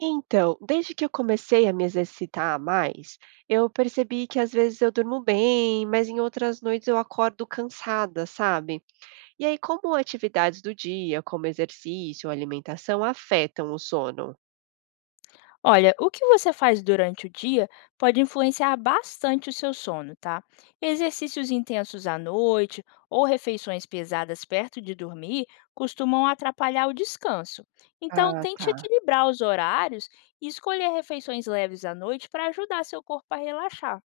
Então, desde que eu comecei a me exercitar mais, eu percebi que às vezes eu durmo bem, mas em outras noites eu acordo cansada, sabe? E aí, como atividades do dia, como exercício, alimentação, afetam o sono? Olha, o que você faz durante o dia pode influenciar bastante o seu sono, tá? Exercícios intensos à noite ou refeições pesadas perto de dormir costumam atrapalhar o descanso. Então, Ah, tente tá. equilibrar os horários e escolher refeições leves à noite para ajudar seu corpo a relaxar.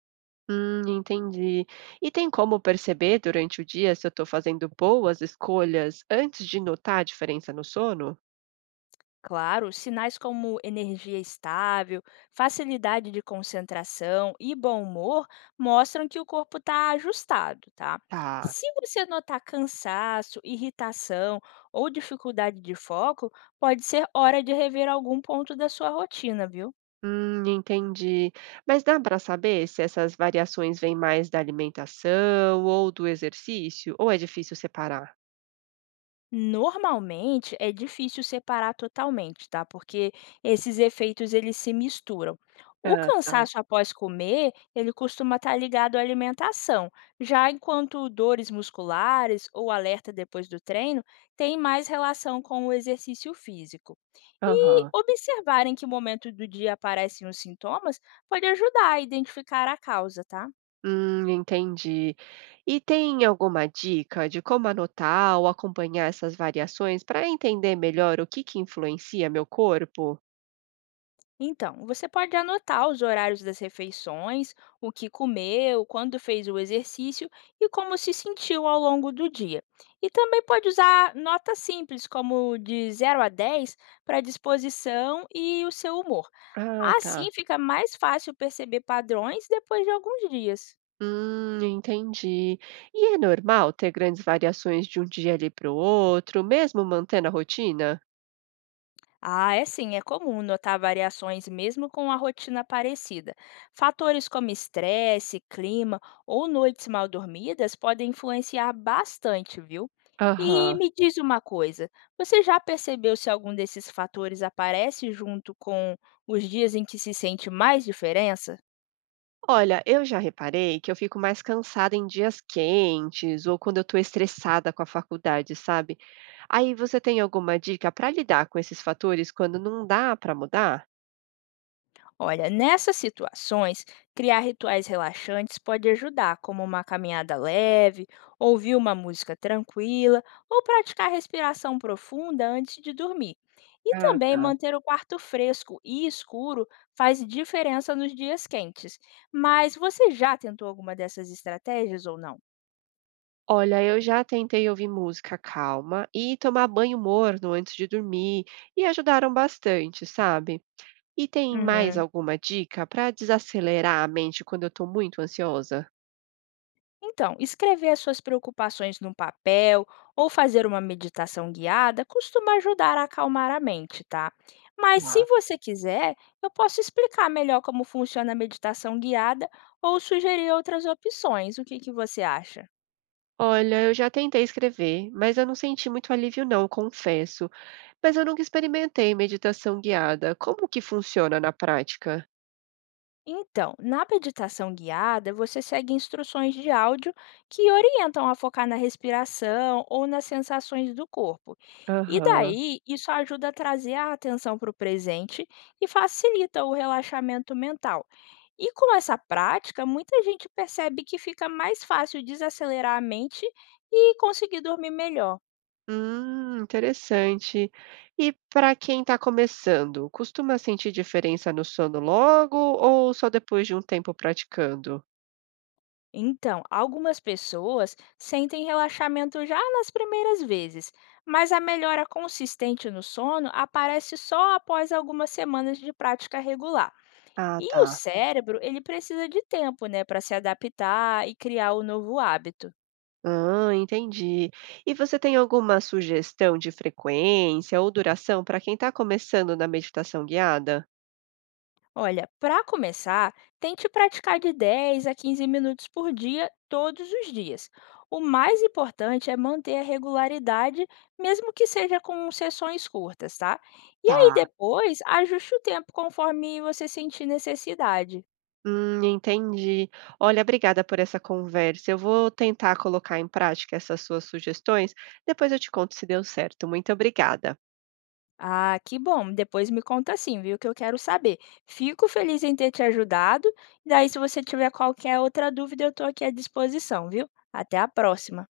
Entendi. E tem como perceber durante o dia se eu estou fazendo boas escolhas antes de notar a diferença no sono? Claro, sinais como energia estável, facilidade de concentração e bom humor mostram que o corpo está ajustado, tá? Tá. Se você notar cansaço, irritação ou dificuldade de foco, pode ser hora de rever algum ponto da sua rotina, viu? Entendi. Mas dá para saber se essas variações vêm mais da alimentação ou do exercício? Ou é difícil separar? Normalmente é difícil separar totalmente, tá? Porque esses efeitos eles se misturam. O Ah, tá. cansaço após comer, ele costuma estar ligado à alimentação, já enquanto dores musculares ou alerta depois do treino têm mais relação com o exercício físico. E Aham. observar em que momento do dia aparecem os sintomas pode ajudar a identificar a causa, tá? Entendi. E tem alguma dica de como anotar ou acompanhar essas variações para entender melhor o que que influencia meu corpo? Então, você pode anotar os horários das refeições, o que comeu, quando fez o exercício e como se sentiu ao longo do dia. E também pode usar notas simples, como de zero a 10, para disposição e o seu humor. Ah, Assim tá. fica mais fácil perceber padrões depois de alguns dias. Entendi. E é normal ter grandes variações de um dia ali para o outro, mesmo mantendo a rotina? Ah, é sim, é comum notar variações mesmo com a rotina parecida. Fatores como estresse, clima ou noites mal dormidas podem influenciar bastante, viu? E Aham. me diz uma coisa, você já percebeu se algum desses fatores aparece junto com os dias em que se sente mais diferença? Olha, eu já reparei que eu fico mais cansada em dias quentes ou quando eu estou estressada com a faculdade, sabe? Aí você tem alguma dica para lidar com esses fatores quando não dá para mudar? Olha, nessas situações, criar rituais relaxantes pode ajudar, como uma caminhada leve, ouvir uma música tranquila ou praticar respiração profunda antes de dormir. E Ah, também tá. manter o quarto fresco e escuro faz diferença nos dias quentes. Mas você já tentou alguma dessas estratégias ou não? Olha, eu já tentei ouvir música calma e tomar banho morno antes de dormir e ajudaram bastante, sabe? E tem mais Uhum. alguma dica para desacelerar a mente quando eu estou muito ansiosa? Então, escrever as suas preocupações num papel ou fazer uma meditação guiada costuma ajudar a acalmar a mente, tá? Mas se Tá. você quiser, eu posso explicar melhor como funciona a meditação guiada ou sugerir outras opções. O que, que você acha? Olha, eu já tentei escrever, mas eu não senti muito alívio, não, confesso. Mas eu nunca experimentei meditação guiada. Como que funciona na prática? Então, na meditação guiada, você segue instruções de áudio que orientam a focar na respiração ou nas sensações do corpo. E Aham. daí, isso ajuda a trazer a atenção para o presente e facilita o relaxamento mental. E com essa prática, muita gente percebe que fica mais fácil desacelerar a mente e conseguir dormir melhor. Interessante. E para quem está começando, costuma sentir diferença no sono logo ou só depois de um tempo praticando? Então, algumas pessoas sentem relaxamento já nas primeiras vezes, mas a melhora consistente no sono aparece só após algumas semanas de prática regular. Ah, E tá. o cérebro, ele precisa de tempo, né, para se adaptar e criar o novo hábito. Ah, entendi. E você tem alguma sugestão de frequência ou duração para quem está começando na meditação guiada? Olha, para começar, tente praticar de 10 a 15 minutos por dia, todos os dias. O mais importante é manter a regularidade, mesmo que seja com sessões curtas, tá? E aí Tá. depois, ajuste o tempo conforme você sentir necessidade. Entendi. Olha, obrigada por essa conversa. Eu vou tentar colocar em prática essas suas sugestões. Depois eu te conto se deu certo. Muito obrigada. Ah, que bom. Depois me conta assim, viu? Que eu quero saber. Fico feliz em ter te ajudado. Daí, se você tiver qualquer outra dúvida, eu estou aqui à disposição, viu? Até a próxima.